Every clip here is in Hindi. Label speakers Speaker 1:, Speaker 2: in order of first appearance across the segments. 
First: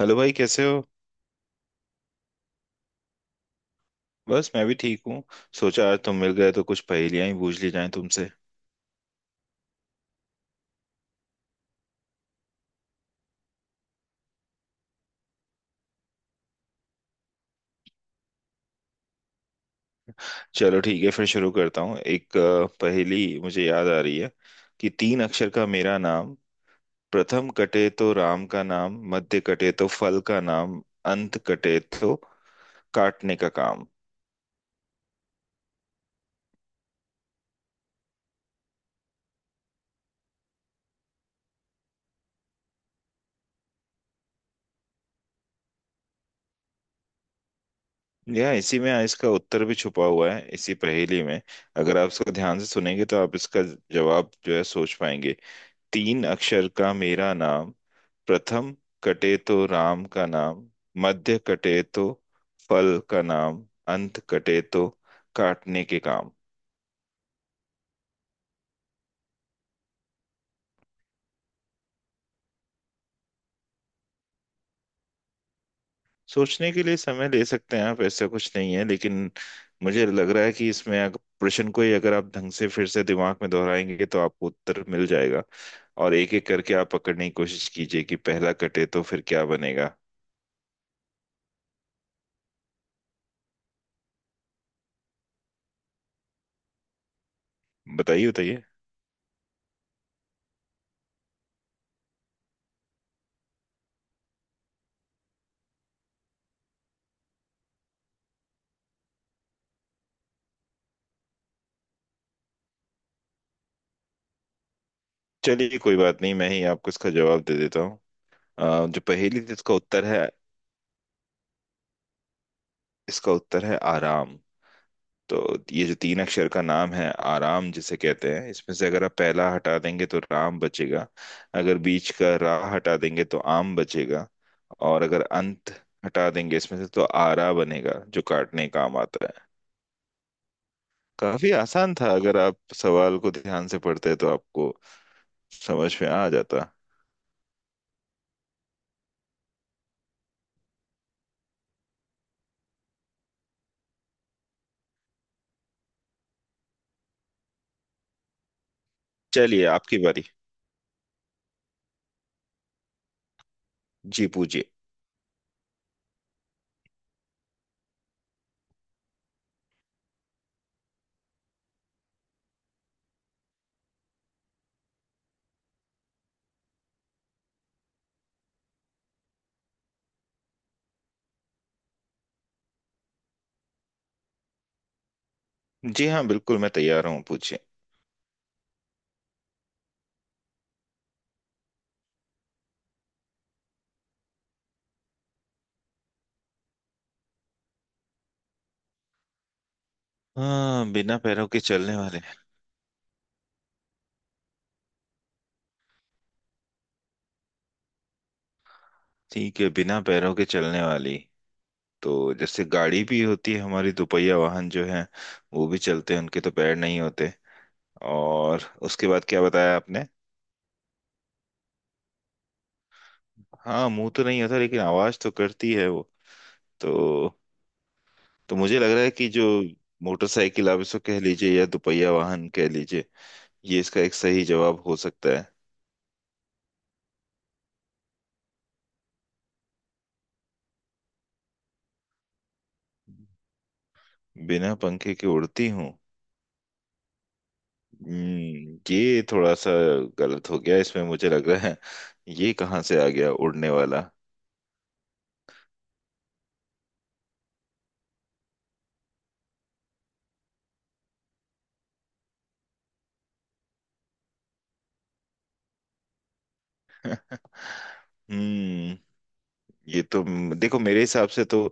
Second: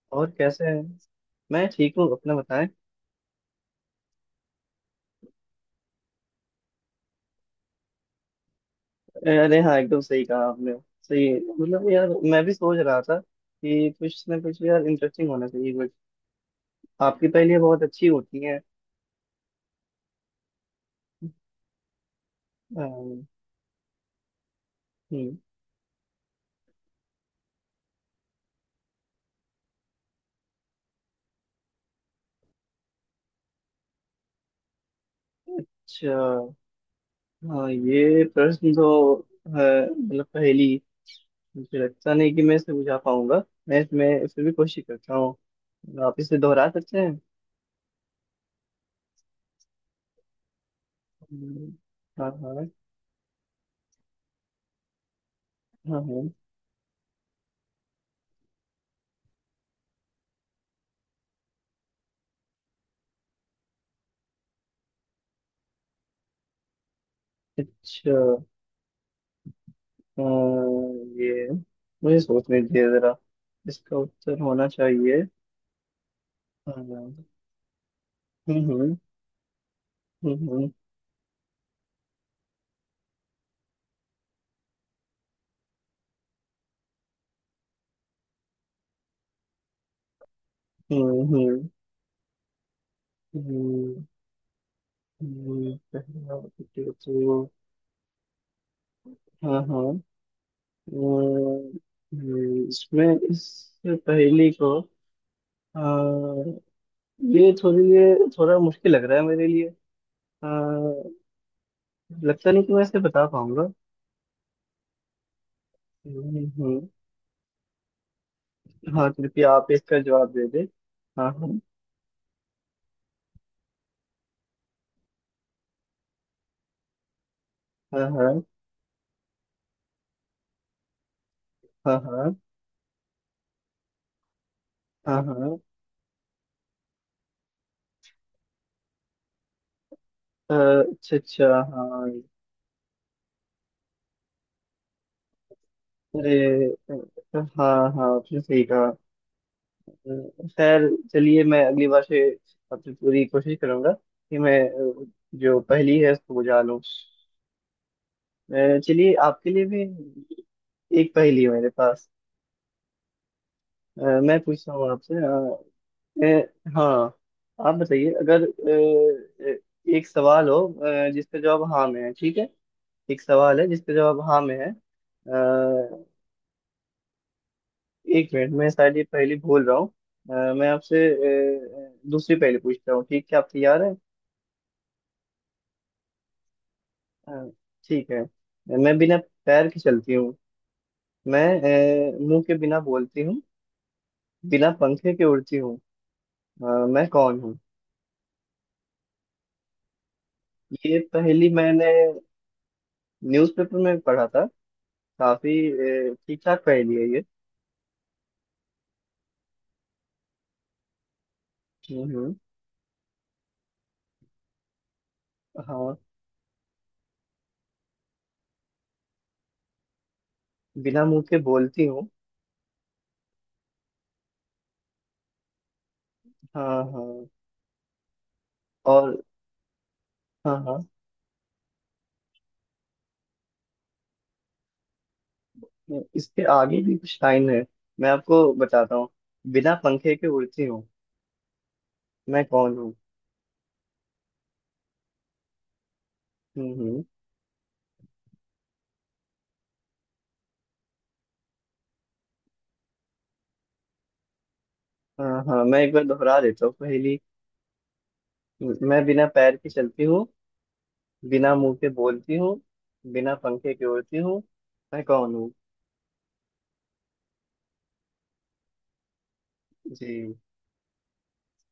Speaker 1: हेलो
Speaker 2: और
Speaker 1: भाई
Speaker 2: कैसे
Speaker 1: कैसे हो।
Speaker 2: हैं? मैं ठीक हूँ। अपना बताएं।
Speaker 1: बस मैं भी ठीक हूँ। सोचा आज तुम मिल गए तो कुछ पहेलियां ही पूछ ली जाएं तुमसे।
Speaker 2: अरे हाँ, एकदम सही कहा आपने। सही मतलब, यार मैं भी सोच रहा था कि कुछ ना कुछ यार इंटरेस्टिंग होना चाहिए कुछ। आपकी पहेलियाँ बहुत अच्छी होती हैं।
Speaker 1: चलो ठीक है फिर शुरू करता हूँ। एक पहेली
Speaker 2: अम,
Speaker 1: मुझे याद आ रही है कि तीन
Speaker 2: हम्म।
Speaker 1: अक्षर का मेरा नाम, प्रथम कटे तो राम का नाम, मध्य कटे तो फल का नाम, अंत कटे तो काटने का काम।
Speaker 2: अच्छा। हाँ, ये प्रश्न तो मतलब पहेली। मुझे लगता नहीं कि मैं इसे बुझा पाऊंगा। मैं इसमें फिर भी कोशिश करता हूँ। आप इसे दोहरा सकते हैं?
Speaker 1: यह इसी में इसका उत्तर भी छुपा हुआ है, इसी पहेली में।
Speaker 2: हम्म।
Speaker 1: अगर आप
Speaker 2: हाँ,
Speaker 1: इसको ध्यान से
Speaker 2: हाँ।
Speaker 1: सुनेंगे तो आप इसका जवाब जो है सोच पाएंगे।
Speaker 2: हाँ,
Speaker 1: तीन
Speaker 2: हाँ।
Speaker 1: अक्षर का मेरा नाम, प्रथम कटे तो राम का नाम, मध्य कटे तो फल का नाम, अंत कटे तो काटने के काम।
Speaker 2: अच्छा। ये मुझे सोचने दीजिए जरा। इसका उत्तर होना चाहिए।
Speaker 1: सोचने के लिए
Speaker 2: हम्म,
Speaker 1: समय ले सकते हैं आप, ऐसा कुछ नहीं है,
Speaker 2: हम्म,
Speaker 1: लेकिन मुझे लग रहा है कि
Speaker 2: हम्म,
Speaker 1: इसमें अगर प्रश्न को ही अगर आप ढंग से फिर से दिमाग में दोहराएंगे तो आपको उत्तर मिल जाएगा। और एक एक करके आप पकड़ने की कोशिश कीजिए कि पहला कटे तो फिर क्या बनेगा।
Speaker 2: हम्म। हम्म। हम्म। पहला विकेट तो-।
Speaker 1: बताइए बताइए।
Speaker 2: हाँ, हाँ। अह, इसमें इस पहेली को अह, ये थोड़ा मुश्किल लग रहा है मेरे लिए। अह, लगता नहीं कि मैं इसे बता पाऊंगा।
Speaker 1: चलिए कोई बात नहीं, मैं ही
Speaker 2: हम्म।
Speaker 1: आपको इसका जवाब दे देता हूँ। जो
Speaker 2: हाँ,
Speaker 1: पहेली
Speaker 2: कृपया
Speaker 1: थी
Speaker 2: आप
Speaker 1: इसका
Speaker 2: इसका
Speaker 1: उत्तर है,
Speaker 2: जवाब दे दे। हाँ, हाँ।
Speaker 1: इसका उत्तर है आराम। तो ये जो तीन अक्षर का नाम है आराम जिसे कहते
Speaker 2: हाँ,
Speaker 1: हैं, इसमें से अगर आप पहला हटा देंगे तो राम बचेगा। अगर
Speaker 2: हाँ,
Speaker 1: बीच का
Speaker 2: हाँ,
Speaker 1: रा हटा देंगे तो आम बचेगा। और
Speaker 2: हाँ,
Speaker 1: अगर
Speaker 2: हाँ।
Speaker 1: अंत हटा देंगे इसमें से तो आरा बनेगा जो काटने का काम आता है।
Speaker 2: अच्छा, अच्छा।
Speaker 1: काफी आसान
Speaker 2: हाँ।
Speaker 1: था, अगर आप सवाल को ध्यान से पढ़ते तो आपको समझ में आ
Speaker 2: अरे
Speaker 1: जाता।
Speaker 2: अ, हाँ, हाँ, आपने सही कहा। खैर चलिए, मैं अगली बार से अपनी पूरी कोशिश करूंगा कि मैं अ, जो पहेली है उसको बुझा लूँ। चलिए, आपके लिए
Speaker 1: चलिए
Speaker 2: भी
Speaker 1: आपकी बारी।
Speaker 2: एक पहेली है मेरे पास। अ,
Speaker 1: जी
Speaker 2: मैं
Speaker 1: पूछिए।
Speaker 2: पूछता हूँ आपसे हाँ। आप बताइए, अगर अ, अ, एक सवाल हो, जिसका जवाब हाँ में है, ठीक है। एक सवाल है जिसका जवाब हाँ में है। अ, एक मिनट, मैं शायद ये पहली भूल रहा हूँ। मैं आपसे दूसरी पहेली पूछता हूँ, ठीक है? आप तैयार है?
Speaker 1: जी हाँ, बिल्कुल मैं तैयार हूँ,
Speaker 2: अ,
Speaker 1: पूछिए।
Speaker 2: ठीक है। मैं बिना पैर के चलती हूँ। मैं मुंह के बिना बोलती हूँ। बिना पंखे के उड़ती हूँ। अ, मैं कौन हूँ?
Speaker 1: हाँ,
Speaker 2: ये
Speaker 1: बिना पैरों
Speaker 2: पहेली
Speaker 1: के
Speaker 2: मैंने
Speaker 1: चलने वाले।
Speaker 2: न्यूज़पेपर में पढ़ा था। काफी ठीक ठाक पहेली है ये।
Speaker 1: ठीक है, बिना पैरों के चलने वाली
Speaker 2: हम्म,
Speaker 1: तो
Speaker 2: हम्म।
Speaker 1: जैसे गाड़ी भी होती है, हमारी दोपहिया वाहन जो है वो भी
Speaker 2: हाँ,
Speaker 1: चलते हैं, उनके तो पैर नहीं होते। और उसके बाद क्या बताया आपने।
Speaker 2: बिना मुंह के बोलती हूँ।
Speaker 1: हाँ, मुंह तो नहीं होता लेकिन आवाज तो करती है वो।
Speaker 2: हाँ, हाँ।
Speaker 1: तो मुझे लग रहा है
Speaker 2: और।
Speaker 1: कि जो
Speaker 2: हाँ,
Speaker 1: मोटरसाइकिल,
Speaker 2: हाँ।
Speaker 1: आप इसको कह लीजिए या दोपहिया वाहन कह लीजिए, ये इसका एक सही जवाब हो सकता है।
Speaker 2: इसके आगे भी कुछ लाइन है। मैं आपको बताता हूँ। बिना पंखे के उड़ती हूँ। मैं कौन हूँ?
Speaker 1: बिना पंखे के उड़ती हूँ?
Speaker 2: हम्म, हम्म।
Speaker 1: ये थोड़ा सा गलत हो गया इसमें, मुझे लग रहा है। ये कहाँ से आ गया उड़ने वाला।
Speaker 2: हाँ, हाँ, मैं एक बार दोहरा देता हूँ पहली। मैं बिना पैर के चलती हूँ। बिना मुंह के बोलती हूँ। बिना पंखे के उड़ती हूँ। मैं कौन हूँ?
Speaker 1: हम्म, ये
Speaker 2: जी।
Speaker 1: तो, देखो मेरे हिसाब से तो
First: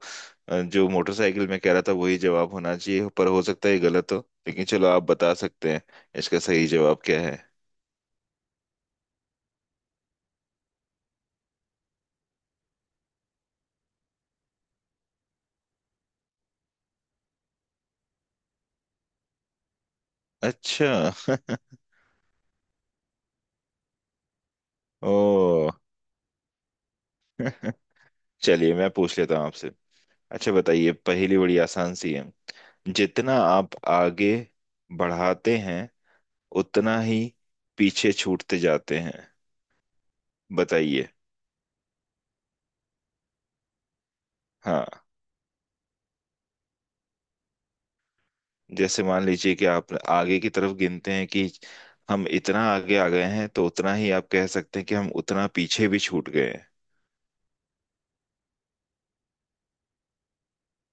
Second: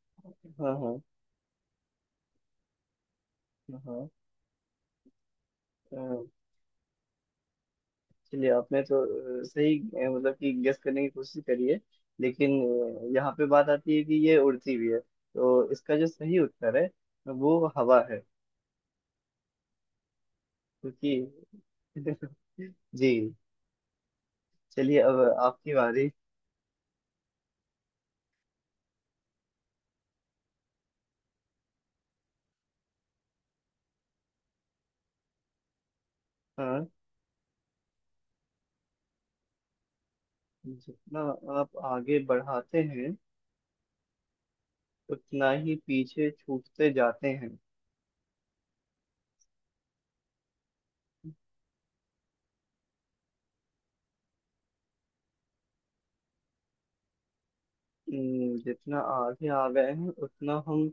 Speaker 2: हाँ
Speaker 1: जो
Speaker 2: हाँ,
Speaker 1: मोटरसाइकिल में कह रहा था वही जवाब होना चाहिए, पर हो सकता है ये
Speaker 2: हाँ।
Speaker 1: गलत हो। लेकिन चलो, आप बता सकते हैं
Speaker 2: अ,
Speaker 1: इसका सही जवाब क्या है।
Speaker 2: चलिए, आपने तो सही मतलब कि गेस करने की कोशिश करी है। लेकिन यहाँ पे बात आती है कि ये उड़ती भी है तो इसका जो सही उत्तर है वो हवा है।
Speaker 1: अच्छा।
Speaker 2: क्योंकि जी। चलिए, अब
Speaker 1: ओ।
Speaker 2: आपकी बारी।
Speaker 1: चलिए मैं पूछ लेता हूँ आपसे। अच्छा बताइए, पहेली बड़ी आसान सी है। जितना आप आगे बढ़ाते हैं
Speaker 2: हाँ।
Speaker 1: उतना ही पीछे छूटते जाते हैं। बताइए।
Speaker 2: जितना आप आगे बढ़ाते हैं
Speaker 1: हाँ।
Speaker 2: उतना ही पीछे छूटते जाते हैं।
Speaker 1: जैसे मान लीजिए कि आप आगे की तरफ गिनते हैं कि हम इतना आगे आ गए हैं, तो उतना ही आप कह सकते हैं कि हम उतना पीछे भी छूट गए हैं।
Speaker 2: जितना आगे आ गए हैं उतना हम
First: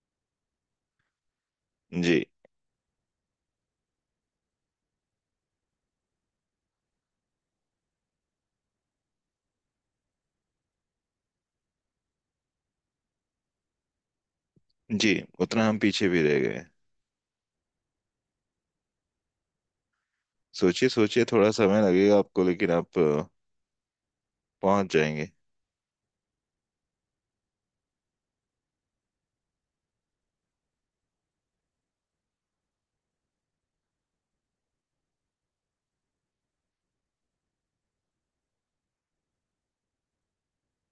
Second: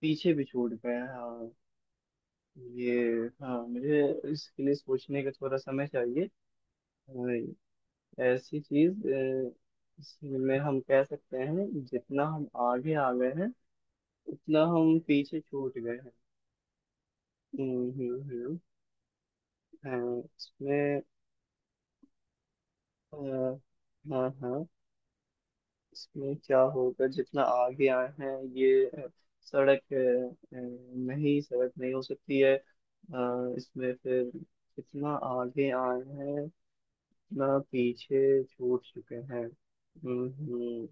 Speaker 2: पीछे भी छूट गए हैं, हाँ।
Speaker 1: जी।
Speaker 2: ये, हाँ, मुझे इसके लिए सोचने का थोड़ा समय चाहिए। हाँ। ऐसी चीज। इसमें हम कह सकते हैं जितना हम आगे आ गए हैं उतना हम
Speaker 1: जी,
Speaker 2: पीछे
Speaker 1: उतना
Speaker 2: छूट
Speaker 1: हम
Speaker 2: गए
Speaker 1: पीछे
Speaker 2: हैं।
Speaker 1: भी रह गए हैं।
Speaker 2: हम्म, हम्म, हम्म। हाँ,
Speaker 1: सोचिए
Speaker 2: इसमें
Speaker 1: सोचिए, थोड़ा समय लगेगा आपको, लेकिन आप
Speaker 2: अ, हाँ, हाँ।
Speaker 1: पहुंच जाएंगे।
Speaker 2: इसमें क्या होगा जितना आगे आए हैं, ये सड़क, नहीं सड़क नहीं हो सकती है, इसमें फिर जितना आगे आए हैं उतना पीछे छूट चुके हैं। हम्म, हम्म।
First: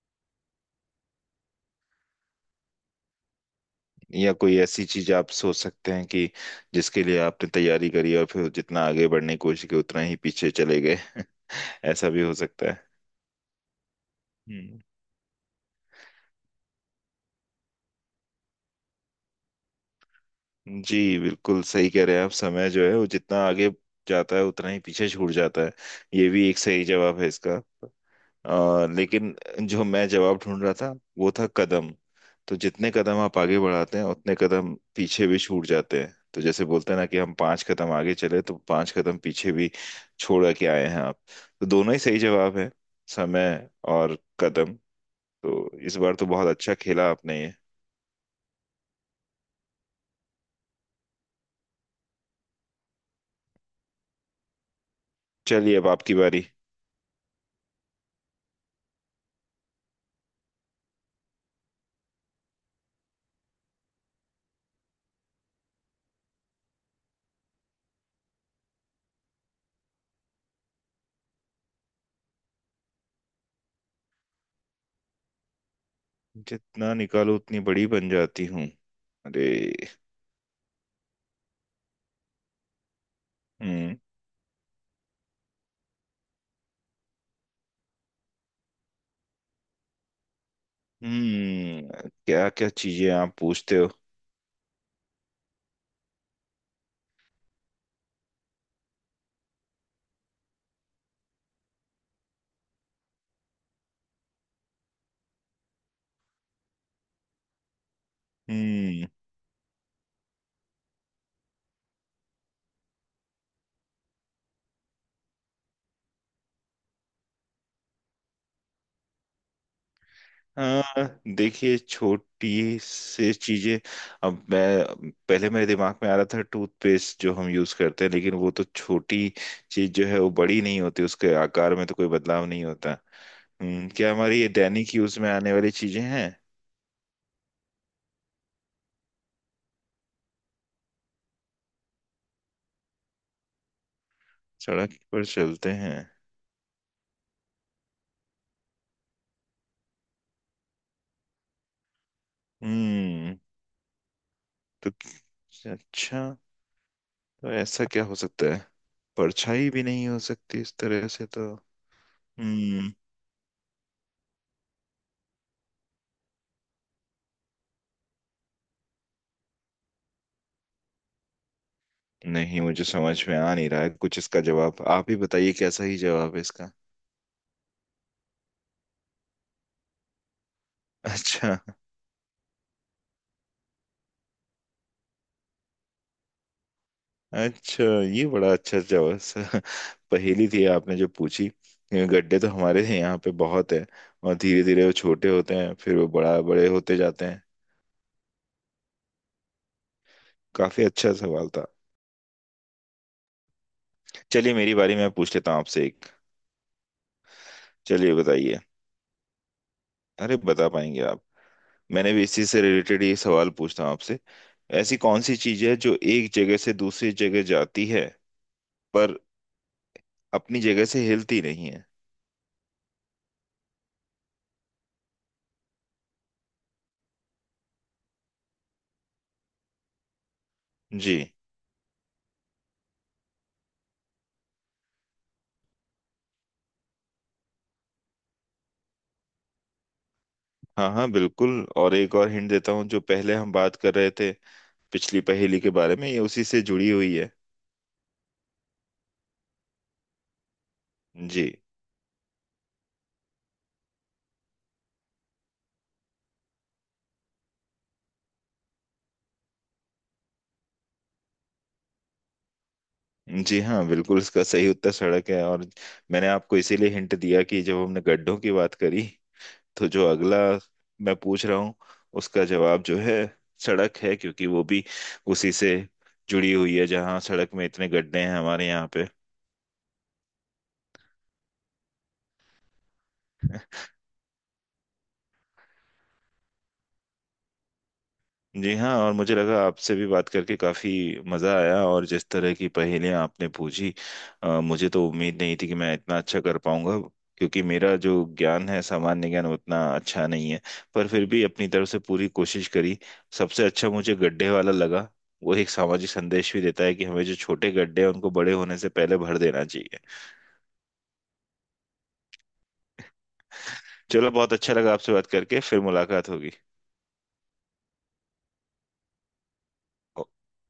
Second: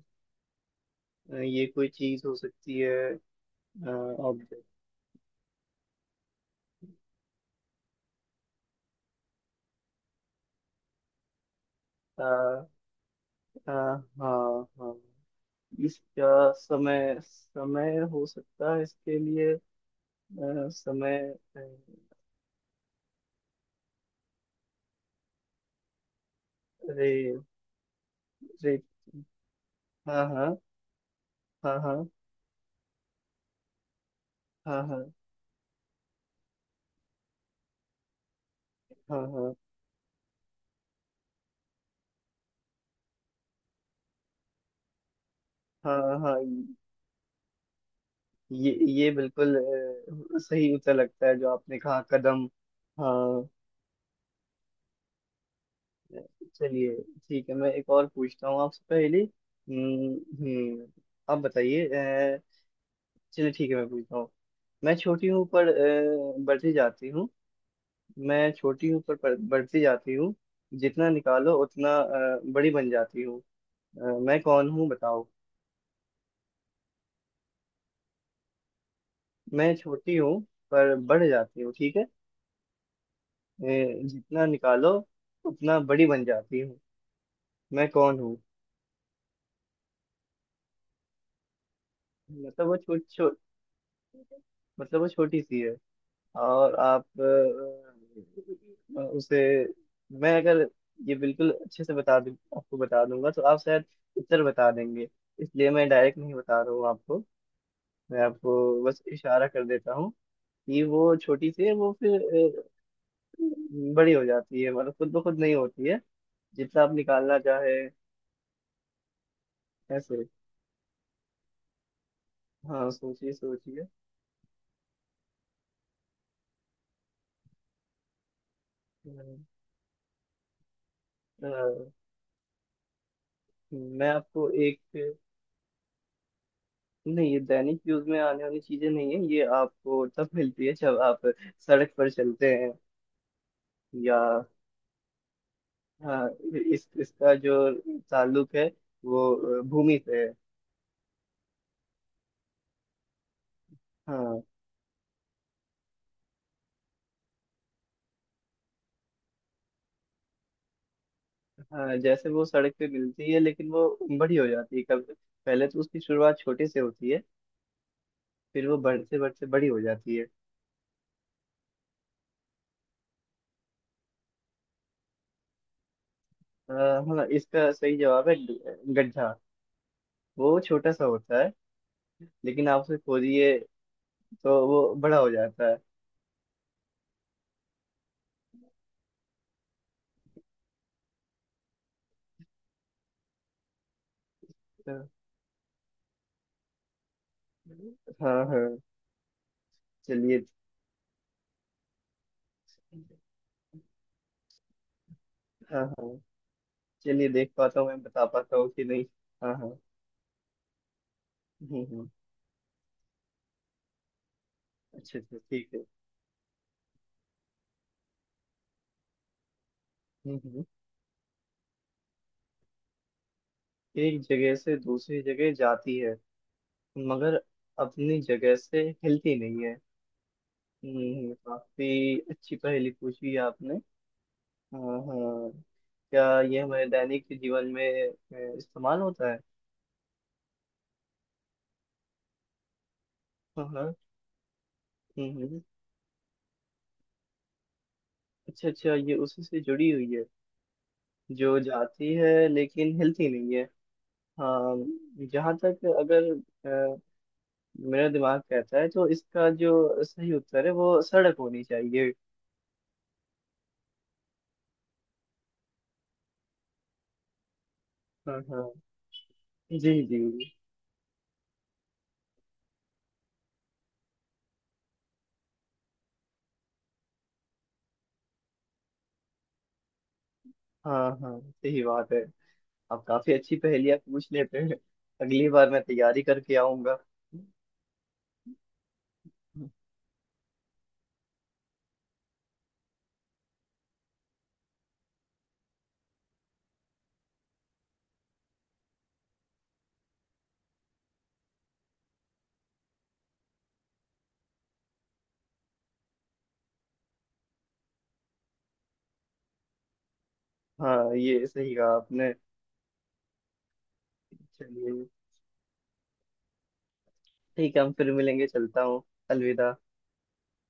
Speaker 2: ये कोई चीज हो सकती है।
Speaker 1: या कोई
Speaker 2: ऑब्जेक्ट।
Speaker 1: ऐसी चीज आप सोच सकते हैं कि जिसके लिए आपने तैयारी करी और फिर जितना आगे बढ़ने की कोशिश की उतना ही पीछे चले गए। ऐसा भी हो
Speaker 2: हाँ,
Speaker 1: सकता
Speaker 2: हाँ।
Speaker 1: है।
Speaker 2: इसका समय समय हो सकता है इसके लिए। समय।
Speaker 1: जी
Speaker 2: अ,
Speaker 1: बिल्कुल सही कह रहे हैं आप, समय जो है वो जितना आगे जाता है उतना ही पीछे छूट जाता है। ये भी एक सही
Speaker 2: रे।
Speaker 1: जवाब है इसका। लेकिन जो मैं
Speaker 2: हाँ,
Speaker 1: जवाब
Speaker 2: हाँ,
Speaker 1: ढूंढ रहा था वो था
Speaker 2: हाँ,
Speaker 1: कदम।
Speaker 2: हाँ,
Speaker 1: तो जितने कदम आप आगे बढ़ाते हैं उतने कदम
Speaker 2: हाँ, हाँ,
Speaker 1: पीछे भी छूट जाते हैं। तो जैसे बोलते हैं ना कि हम पांच कदम आगे चले तो पांच कदम
Speaker 2: हाँ,
Speaker 1: पीछे
Speaker 2: हाँ,
Speaker 1: भी छोड़ के आए हैं आप। तो दोनों ही सही जवाब है, समय और कदम। तो इस
Speaker 2: हाँ,
Speaker 1: बार
Speaker 2: हाँ।
Speaker 1: तो
Speaker 2: हाँ,
Speaker 1: बहुत अच्छा खेला आपने ये।
Speaker 2: ये बिल्कुल सही उत्तर लगता है जो आपने कहा, कदम। हाँ।
Speaker 1: चलिए अब आपकी बारी।
Speaker 2: चलिए ठीक है, मैं एक और पूछता हूँ आपसे पहले। हम्म। हम्म। आप बताइए। अ, चलिए ठीक है, मैं पूछता हूँ। मैं छोटी हूँ पर बढ़ती जाती हूँ। मैं छोटी हूँ पर बढ़ती जाती हूँ। जितना निकालो उतना बड़ी बन जाती हूँ। मैं कौन हूँ बताओ?
Speaker 1: जितना निकालो उतनी बड़ी बन जाती हूँ? अरे।
Speaker 2: मैं छोटी हूँ पर बढ़ जाती हूँ, ठीक है।
Speaker 1: हम्म।
Speaker 2: जितना निकालो उतना बड़ी बन जाती हूँ। मैं कौन हूँ?
Speaker 1: हम्म, क्या
Speaker 2: मतलब
Speaker 1: क्या
Speaker 2: वो छोटी
Speaker 1: चीजें आप
Speaker 2: छोट
Speaker 1: पूछते हो।
Speaker 2: मतलब वो छोटी सी है। और आप उसे। मैं अगर ये बिल्कुल अच्छे से बता दूँ, आपको बता दूंगा तो आप शायद उत्तर बता देंगे। इसलिए मैं डायरेक्ट नहीं बता रहा हूँ आपको। मैं आपको बस
Speaker 1: हम्म।
Speaker 2: इशारा कर देता हूँ। कि वो छोटी सी है, वो फिर बड़ी हो जाती है, मतलब खुद ब खुद नहीं होती है। जितना आप निकालना चाहे। ऐसे।
Speaker 1: हाँ, देखिए छोटी
Speaker 2: हाँ, सोचिए
Speaker 1: से चीजें,
Speaker 2: सोचिए।
Speaker 1: अब मैं पहले, मेरे दिमाग में आ रहा था टूथपेस्ट जो हम यूज करते हैं, लेकिन वो तो छोटी
Speaker 2: हम्म।
Speaker 1: चीज जो है वो बड़ी नहीं होती, उसके
Speaker 2: अ,
Speaker 1: आकार में तो कोई बदलाव नहीं होता। हम्म,
Speaker 2: मैं
Speaker 1: क्या हमारी ये
Speaker 2: आपको
Speaker 1: दैनिक
Speaker 2: एक।
Speaker 1: यूज में आने वाली चीजें हैं?
Speaker 2: नहीं, ये दैनिक यूज में आने वाली चीजें नहीं है, ये आपको तब मिलती है जब आप सड़क पर चलते हैं, या।
Speaker 1: सड़क पर चलते हैं?
Speaker 2: हाँ। इस इसका जो ताल्लुक है वो भूमि से है।
Speaker 1: हम्म,
Speaker 2: हाँ।
Speaker 1: तो अच्छा, तो ऐसा क्या हो सकता है। परछाई भी नहीं हो सकती इस तरह से तो।
Speaker 2: हाँ, जैसे वो सड़क पे
Speaker 1: हम्म,
Speaker 2: मिलती है लेकिन वो बड़ी हो जाती है कब? पहले तो उसकी शुरुआत छोटे से होती है। फिर वो बढ़ते बढ़ते बड़ी हो जाती है।
Speaker 1: नहीं मुझे समझ में आ नहीं रहा है कुछ, इसका जवाब आप ही बताइए कैसा ही जवाब है इसका।
Speaker 2: अ, हाँ, इसका सही जवाब है गड्ढा। वो छोटा सा होता है।
Speaker 1: अच्छा।
Speaker 2: लेकिन आप उसे खोदिए। तो वो बड़ा हो जाता है।
Speaker 1: अच्छा, ये बड़ा अच्छा जवाब स-, पहेली थी आपने जो पूछी। ये गड्ढे तो हमारे यहाँ पे बहुत है। और धीरे धीरे वो छोटे होते हैं फिर वो बड़ा बड़े होते जाते हैं।
Speaker 2: हाँ, हाँ। चलिए।
Speaker 1: काफी अच्छा सवाल था। चलिए मेरी बारी, मैं पूछ लेता हूँ
Speaker 2: हाँ,
Speaker 1: आपसे एक।
Speaker 2: हाँ। चलिए, देख पाता हूँ मैं
Speaker 1: चलिए
Speaker 2: बता पाता
Speaker 1: बताइए।
Speaker 2: हूँ कि नहीं। हाँ, हाँ।
Speaker 1: अरे बता पाएंगे आप।
Speaker 2: हम्म, हम्म।
Speaker 1: मैंने भी इसी से रिलेटेड ये सवाल पूछता हूँ आपसे। ऐसी
Speaker 2: अच्छा,
Speaker 1: कौन सी
Speaker 2: अच्छा,
Speaker 1: चीज
Speaker 2: ठीक
Speaker 1: है
Speaker 2: है।
Speaker 1: जो एक जगह से दूसरी जगह जाती है पर
Speaker 2: हम्म,
Speaker 1: अपनी
Speaker 2: हम्म।
Speaker 1: जगह से हिलती नहीं है।
Speaker 2: एक जगह से दूसरी जगह जाती है, मगर अपनी जगह से हिलती नहीं है।
Speaker 1: जी।
Speaker 2: काफी अच्छी पहेली पूछी है आपने। हाँ, हाँ। क्या ये हमारे दैनिक जीवन में इस्तेमाल होता है?
Speaker 1: हाँ हाँ बिल्कुल, और एक और हिंट देता हूँ, जो पहले हम
Speaker 2: हाँ,
Speaker 1: बात
Speaker 2: हाँ।
Speaker 1: कर रहे थे पिछली
Speaker 2: हम्म,
Speaker 1: पहेली के बारे में, ये उसी से जुड़ी हुई है।
Speaker 2: अच्छा, अच्छा, ये उसी से जुड़ी हुई है।
Speaker 1: जी।
Speaker 2: जो जाती है लेकिन हिलती नहीं है। हाँ, जहाँ तक अगर अ, मेरा दिमाग कहता है तो इसका जो सही उत्तर है वो सड़क होनी चाहिए।
Speaker 1: जी हाँ, बिल्कुल इसका सही उत्तर सड़क है। और मैंने आपको इसीलिए हिंट दिया कि जब हमने गड्ढों
Speaker 2: हाँ,
Speaker 1: की
Speaker 2: हाँ।
Speaker 1: बात करी तो
Speaker 2: जी,
Speaker 1: जो
Speaker 2: जी।
Speaker 1: अगला मैं पूछ रहा हूँ उसका जवाब जो है सड़क है, क्योंकि वो भी उसी से जुड़ी हुई है, जहाँ सड़क में इतने गड्ढे हैं हमारे यहाँ पे।
Speaker 2: हाँ, हाँ, सही बात है। आप काफी अच्छी पहेलियाँ पूछ लेते हैं। अगली बार मैं तैयारी करके आऊंगा।
Speaker 1: जी हाँ, और मुझे लगा आपसे भी बात करके काफ़ी मज़ा आया। और जिस तरह की पहेलियाँ आपने पूछी, मुझे तो उम्मीद नहीं थी कि मैं इतना अच्छा कर पाऊंगा, क्योंकि मेरा जो ज्ञान है, सामान्य ज्ञान उतना अच्छा नहीं है, पर फिर भी अपनी तरफ से पूरी कोशिश करी। सबसे अच्छा मुझे गड्ढे वाला लगा, वो एक सामाजिक संदेश भी देता है कि हमें जो छोटे गड्ढे हैं उनको बड़े होने से पहले भर देना चाहिए।
Speaker 2: हाँ, ये सही कहा आपने।
Speaker 1: चलो बहुत अच्छा लगा
Speaker 2: चलिए।
Speaker 1: आपसे बात करके, फिर मुलाकात होगी।
Speaker 2: ठीक है, हम फिर मिलेंगे, चलता हूँ। अलविदा।